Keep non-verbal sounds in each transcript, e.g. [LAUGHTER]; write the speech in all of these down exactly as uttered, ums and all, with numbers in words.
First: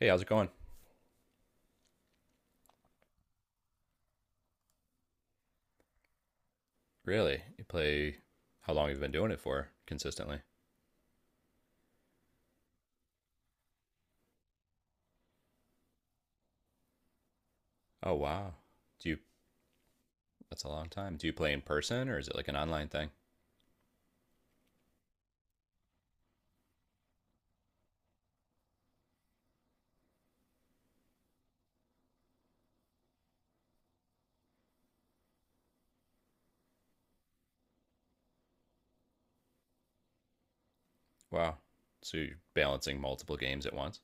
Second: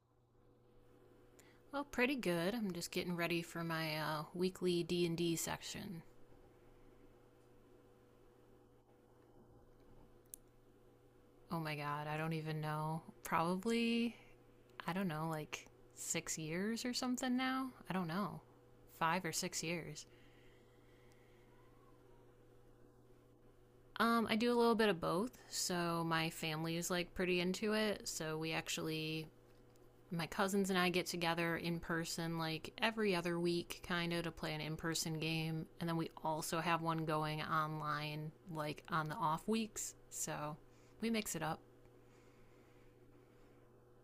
Hey, how's it going? Well, pretty good. I'm just getting ready for my uh, weekly D and D section. Really? You play How long you've been doing it for consistently? Oh my god, I don't even know. Probably, I don't know, like six years or something now. I don't Oh, know, wow. Do you five or six years. That's a long time. Do you play in person or is it like an online thing? Um, I do a little bit of both. So my family is like pretty into it. So we actually my cousins and I get together in person like every other week, kind of, to play an in person game. And then we also have one going online, like on the off weeks. So we mix it Wow. up. So you're balancing multiple games at once?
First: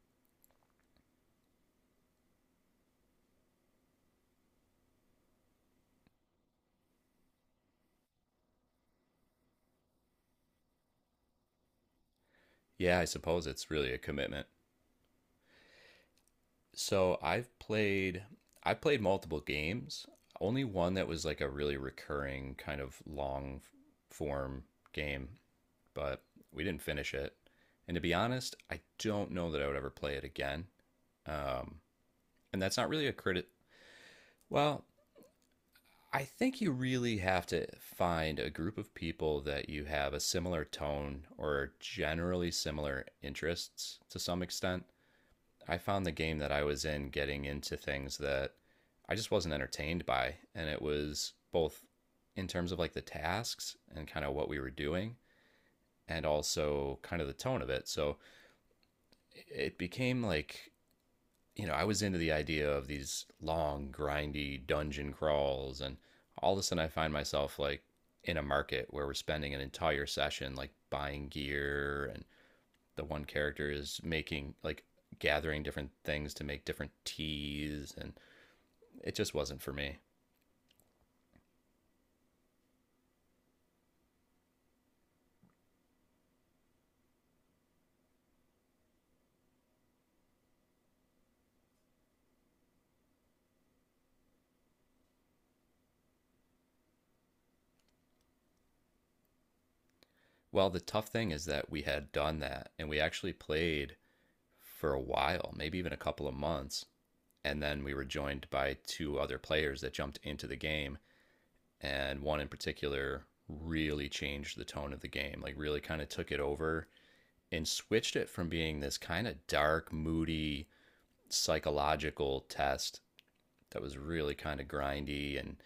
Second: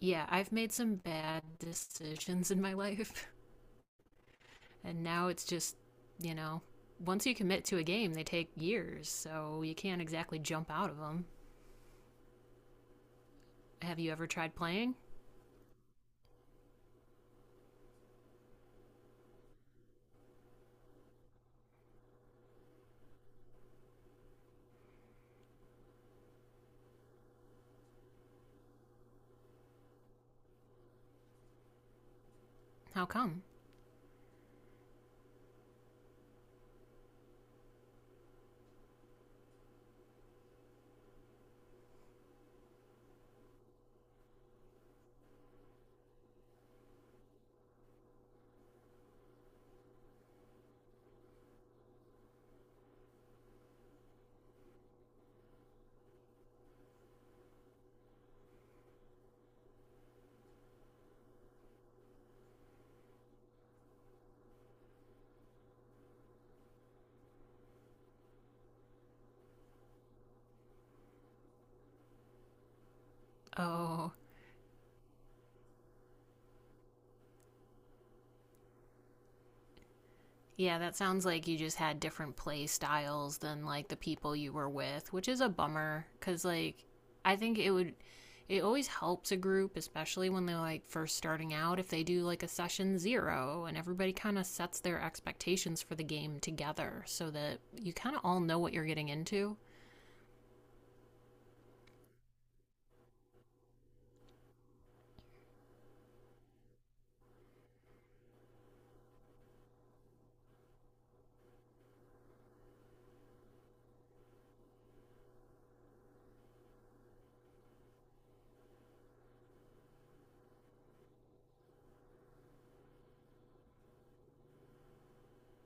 Yeah, I've made some bad decisions in my [LAUGHS] life. And now it's just, you know, once you commit to a game, they take years. So you can't exactly jump out of them. Yeah, I suppose it's really a Have you ever commitment. tried playing? So I've played I've played multiple games. Only one that was like a really recurring kind of long form game, but we didn't finish it. And to be honest, I don't know that I would ever play it again. Um, And that's not How really a come? credit. Well, I think you really have to find a group of people that you have a similar tone or generally similar interests to some extent. I found the game that I was in getting into things that I just wasn't entertained by. And it was both in terms of like the tasks and kind of what we were doing and also kind of the tone of it. So it became like, you know, I was into the idea of these long, grindy dungeon crawls, and all of a sudden I find myself like in a market where we're spending an entire session like buying gear, and the one character is Oh. making like gathering different things to make different teas, and it just wasn't for me. Yeah, that sounds like you just had different play styles than like the people you were with, which is a bummer cuz like I think it would it always helps a group, especially when they're like first starting out, if they do like a session zero and everybody kind of sets their expectations for the game together so that you kind of all know what you're getting into. Well, the tough thing is that we had done that, and we actually played for a while, maybe even a couple of months, and then we were joined by two other players that jumped into the game, and one in particular really changed the tone of the game. Like really kind of took it over and switched it from being this kind of dark, moody, psychological test that was really kind of grindy and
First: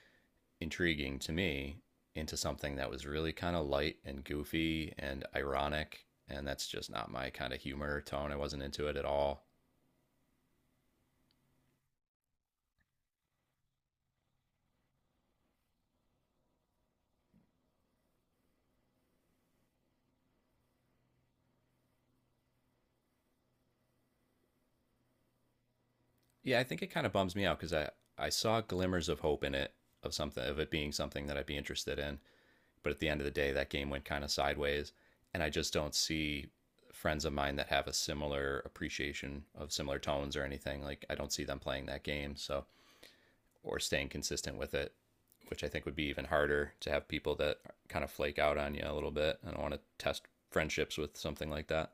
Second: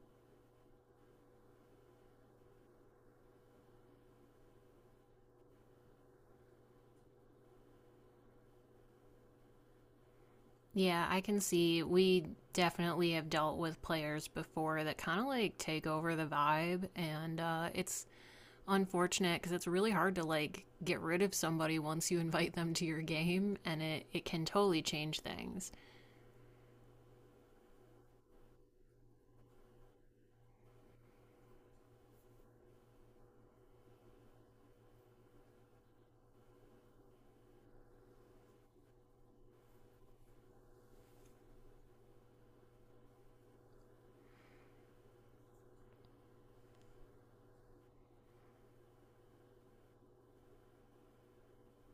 intriguing to me into something that was really kind of light and goofy and ironic. And that's just not my kind of humor or tone. I wasn't into it at all. Yeah, I can see we definitely have dealt with players before that kind of like take over the vibe and uh it's unfortunate because it's really hard to like get rid of somebody once you [LAUGHS] invite them to your game and it, it can totally change things. Yeah, I think it kind of bums me out because I, I saw glimmers of hope in it, of something, of it being something that I'd be interested in. But at the end of the day, that game went kind of sideways. And I just don't see friends of mine that have a similar appreciation of similar tones or anything. Like, I don't see them playing that game. So, or staying consistent with it, which I think would be even harder to have people that kind of flake out on you a little bit. I don't want to test friendships with something like that.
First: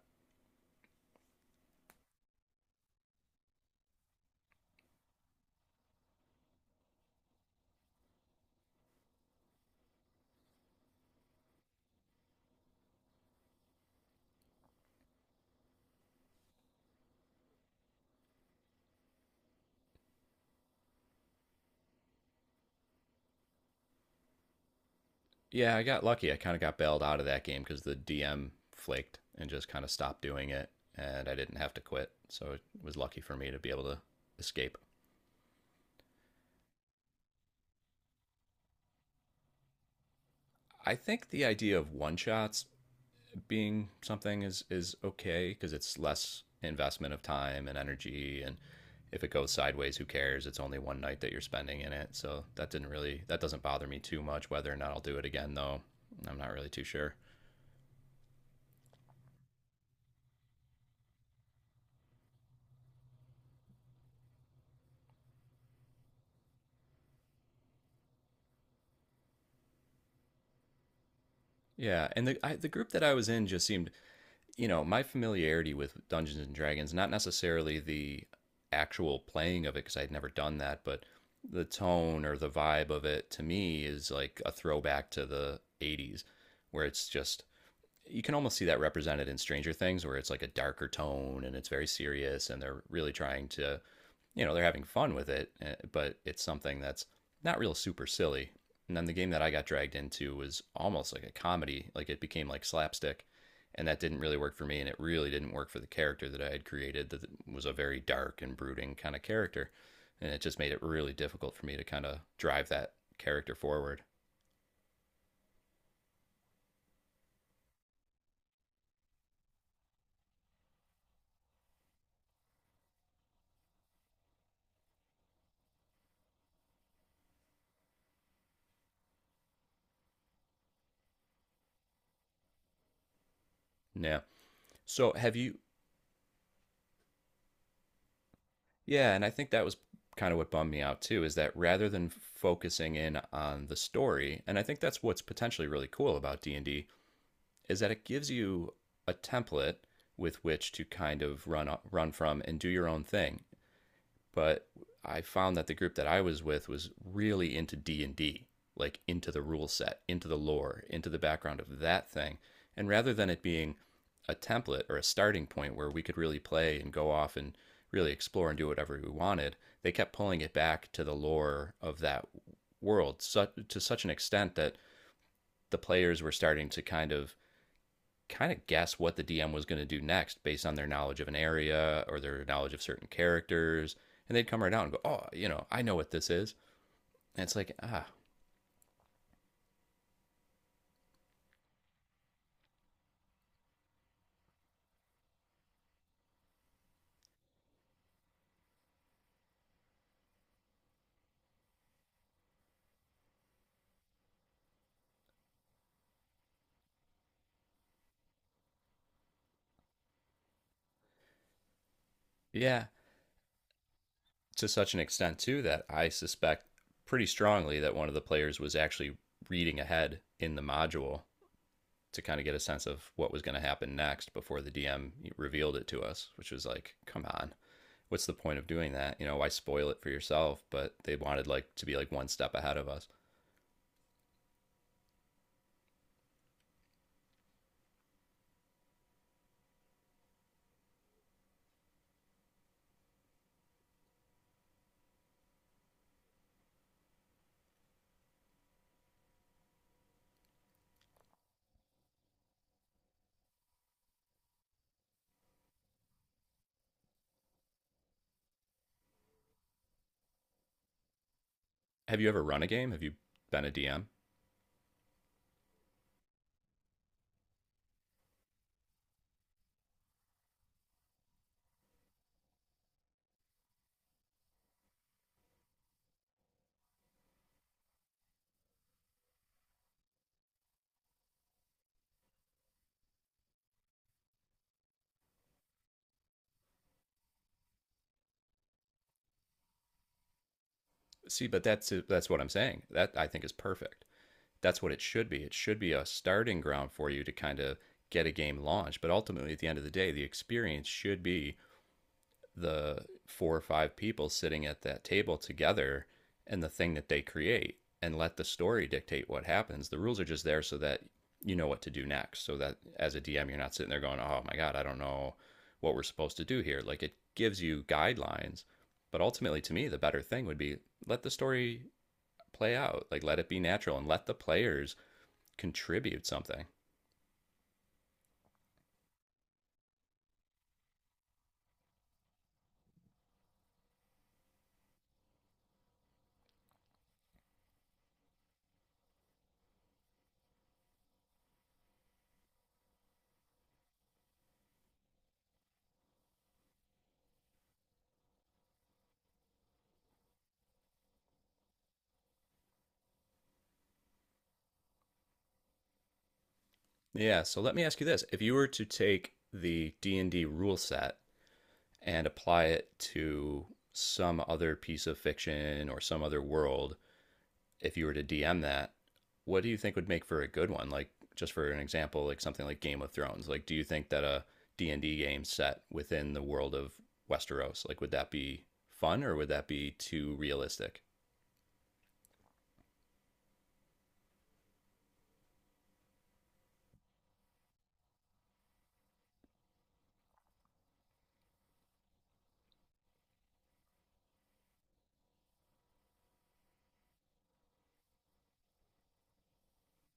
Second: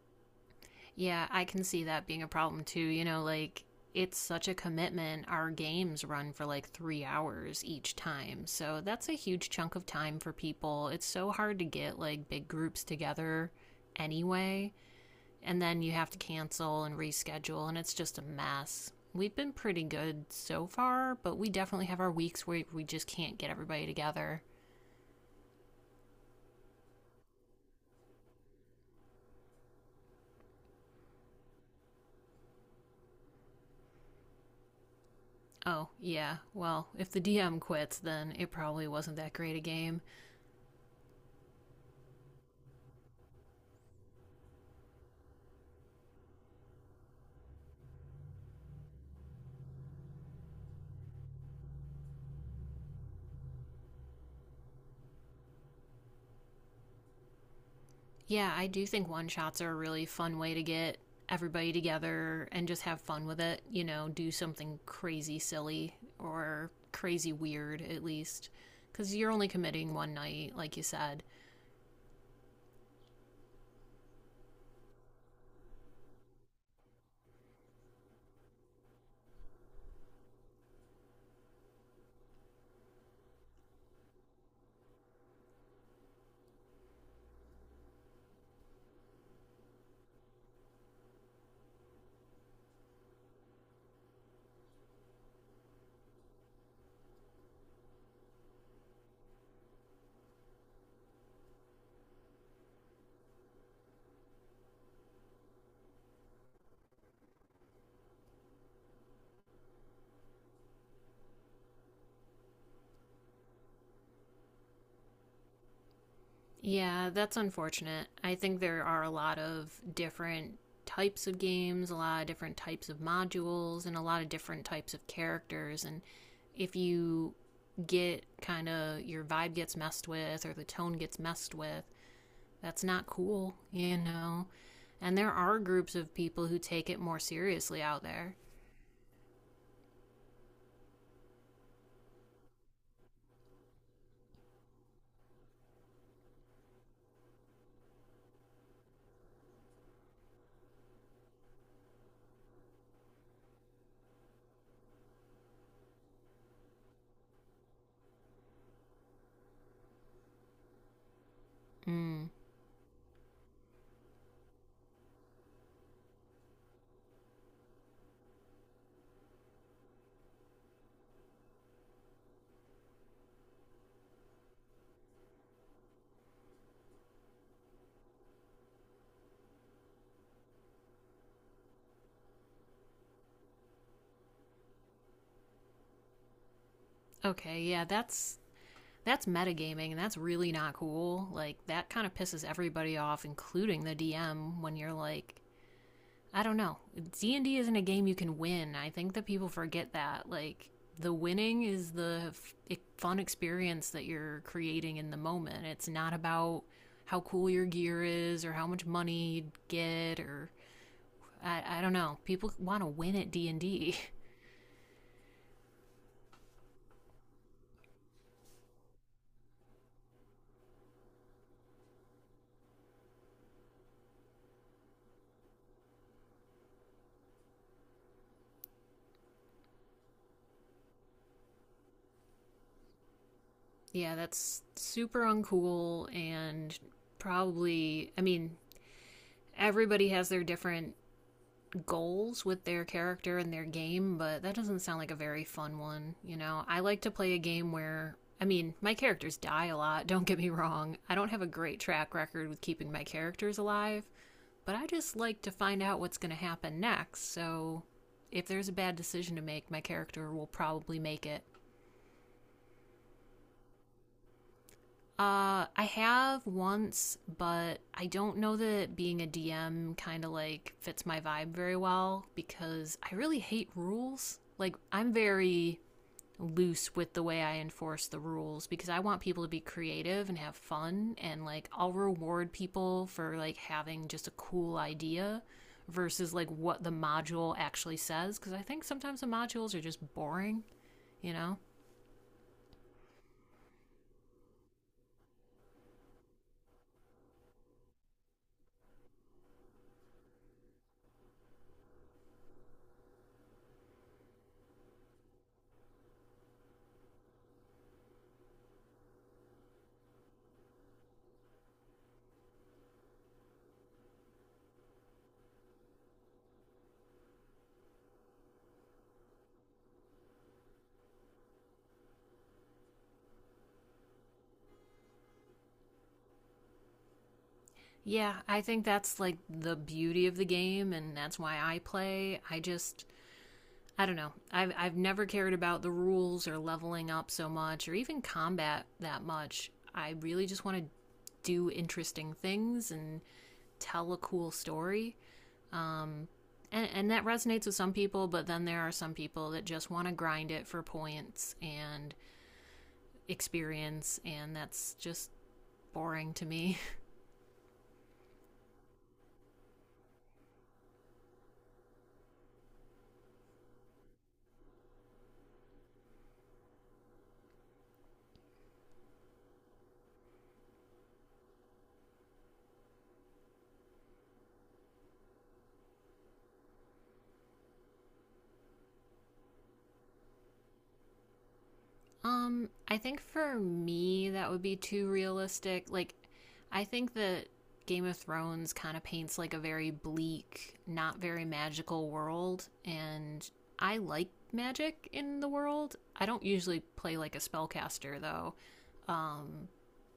Yeah, I can see that being a problem too. You know, like it's such a commitment. Our games run for like three hours each time. So that's a huge chunk of time for people. It's so hard to get like big groups together anyway. And then you have to cancel and reschedule, and it's just a mess. We've been pretty good so far, but we definitely have our weeks where we just can't get everybody together. Yeah, I got lucky. I kind of got bailed out of that game because the D M flaked and just kind of stopped doing it, and I didn't have to quit. So it was lucky for me to be able to escape. Oh, yeah. Well, if the D M quits, then it probably wasn't that great a game. I think the idea of one shots being something is is okay because it's less investment of time and energy, and if it goes sideways, who cares? It's only one night that you're spending in it. So that didn't really, that doesn't bother me too much. Whether or not I'll do it again though, I'm not really too sure. Yeah, I do think one shots are a really fun way to get everybody together and just have fun with it. You know, do something crazy silly or crazy weird, at least. Because you're only committing one night, like you said. Yeah, and the I, the group that I was in just seemed, you know, my familiarity with Dungeons and Dragons, not necessarily the actual playing of it because I'd never done that, but the tone or the vibe of it to me is like a throwback to the eighties, where it's just, you can almost see that represented in Stranger Things, where it's like a darker tone and it's very serious and they're really trying to, you know they're having fun with it, eh, but it's something that's not real super silly. And then the game that I got dragged into was almost like a comedy, like it became like slapstick, and that didn't really work for me, and it really didn't work for the character that I had created. That was a very dark and brooding kind of character, and it just made it really difficult for me to kind of drive that character forward. Yeah, that's unfortunate. I think there are a lot of different types of games, a lot of different types of modules, and a lot of different types of characters. And if you get kind of your vibe gets messed with or the tone gets messed with, that's not cool, you Yeah. know? So And there have you? are groups of people who take it more seriously out there. Yeah, and I think that was kind of what bummed me out too, is that rather than focusing in on the story, and I think that's what's potentially really cool about D and D is that it gives you a template with which to kind of run run from and do your own thing. But I found that the group that I was with was really into D and D, like into the rule set, into the lore, into the background of that Mm. thing. And rather than it being a template or a starting point where we could really play and go off and really explore and do whatever we wanted, they kept pulling it back to the lore of that world, so, to such an extent that the players were starting to kind of kind of guess what the D M was going to do next based on their knowledge of an area or their knowledge of certain characters. And they'd come right out and go, oh, you know, I know what this is. And it's Okay, like, yeah, ah, that's that's metagaming and that's really not cool. Like that kind of pisses everybody off, including the D M, when you're like, I don't know. D and D isn't a game you can win. I think that people forget that. Like the winning is the f- e, fun experience that you're creating in the moment. It's not about how cool your gear is or how much money you get or I, I don't know. People want yeah. to win at D and D. [LAUGHS] To such an extent, too, that I suspect pretty strongly that one of the players was actually reading ahead in the module to kind of get a sense of what was going to happen next before the D M revealed it to us, which was like, come on, what's the point of doing that? You know, why spoil it for yourself? But they wanted like to be like one step ahead of us. Yeah, that's super uncool and probably. I mean, everybody has their different goals with their character and their game, but that doesn't sound like a very fun one. You know, I like to play a game where, I mean, my characters die a lot, [LAUGHS] don't get me wrong. I don't have a great track record with keeping my characters alive, but I just like to find out what's going to happen next. So if there's a bad decision to make, my character will probably make it. Have you ever run a game? Have you been a D M? Uh, I have once, but I don't know that being a D M kind of like fits my vibe very well because I really hate rules. Like, I'm very loose with the way I enforce the rules because I want people to be creative and have fun and like I'll reward people for like having just a cool idea versus like what the module actually says because I think sometimes the modules are just boring, you See, know? but that's that's what I'm saying. That I think is perfect. That's what it should be. It should be a starting ground for you to kind of get a game launched, but ultimately at the end of the day, the experience should be the four or five people sitting at that table together and the thing that they create, and let the story dictate what happens. The rules are just there so that you know what to do next. So that as a D M, you're not sitting there going, oh my God, I don't know what we're supposed to do here. Like it gives you guidelines. But ultimately, to me, the better thing would be, let the story play out, like let it be natural and let the players contribute something. Yeah, I think that's like the beauty of the game, and that's why I play. I just, I don't know. I've, I've never cared about the rules or leveling up so much or even combat that much. I really just want to do interesting things and tell a cool story. And, and that resonates with some people, but then there are some people that just want to grind it for points and experience, and that's just boring to me. Yeah, so let me ask you this. If you were to take the D and D rule set and apply it to some other piece of fiction or some other world, if you were to D M that, what do you think would make for a good one? Like just for an example, like something like Game of Thrones. Like do you think that a D and D game set within the world of Westeros, like would that be fun or would that be too realistic? Um, I think for me that would be too realistic. Like I think that Game of Thrones kind of paints like a very bleak, not very magical world and I like magic in the world. I don't usually play like a spellcaster though. Um,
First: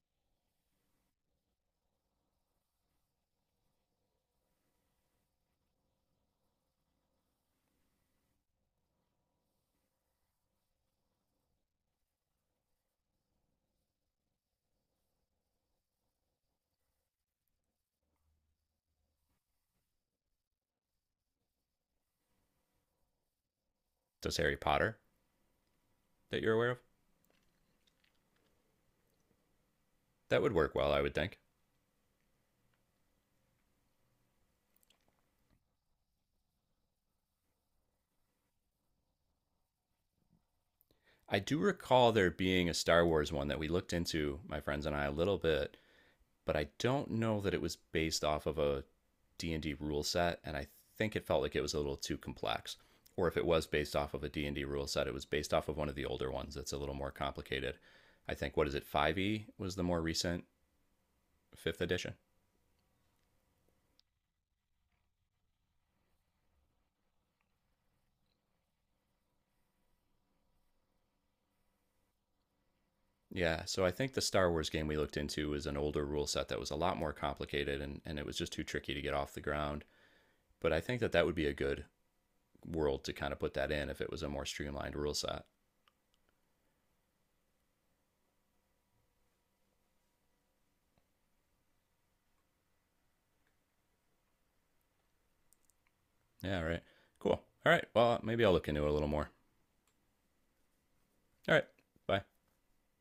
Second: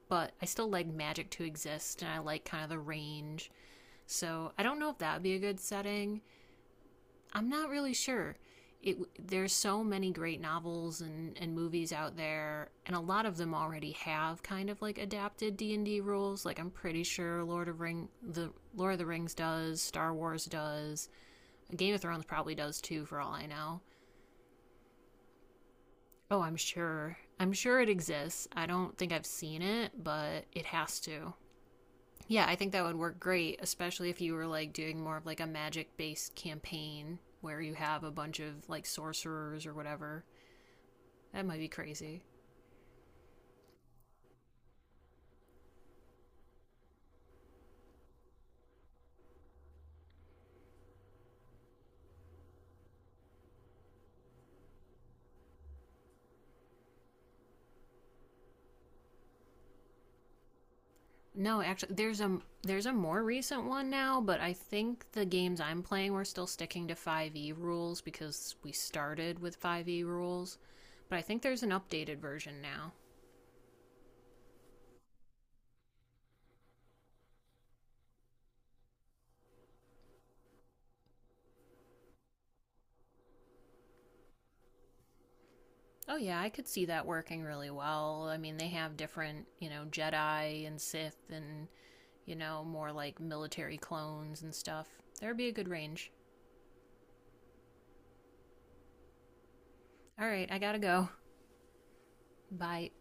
but I still like magic to exist and I like kind of the range. So I don't know if that would be a good setting. I'm not really sure. It, there's so many great novels and, and movies out there, and a lot of them already have kind of like adapted D and D rules. Like I'm pretty sure Lord of Ring, the Lord of the Rings does, Star Wars does, Game of Thrones probably does too, for all I know. Does Harry Potter that Oh, you're I'm aware of? sure. I'm sure it exists. I don't think I've seen it, That but would it work well, has I would to. think. Yeah, I think that would work great, especially if you were like doing more of like a magic based campaign where you have a bunch of like sorcerers or whatever. I That might do be recall crazy. there being a Star Wars one that we looked into, my friends and I, a little bit, but I don't know that it was based off of a D and d rule set, and I think it felt like it was a little too complex, or if it was based off of a D and d rule set, it was based off of one of the older ones that's a little more complicated. I think what is it, five e was the more recent, No, 5th actually, edition. there's a there's a more recent one now, but I think the games I'm playing we're still sticking to five e rules because we started with five e rules. But I think there's an updated version now. Yeah, so I think the Star Wars game we looked into was an older rule set that was a lot more complicated, and, and it was just too tricky to get off the ground. But I think that that would be a good world to kind of put that in if it was a more streamlined rule set. Oh yeah, I could see that working really well. I mean, they have different, you know, Jedi and Sith and you know, more like military clones and stuff. There'd be a good range. Yeah, right. Cool. All right. Well, maybe I'll look into it a little more. All right, I gotta go. All right. Bye. Bye.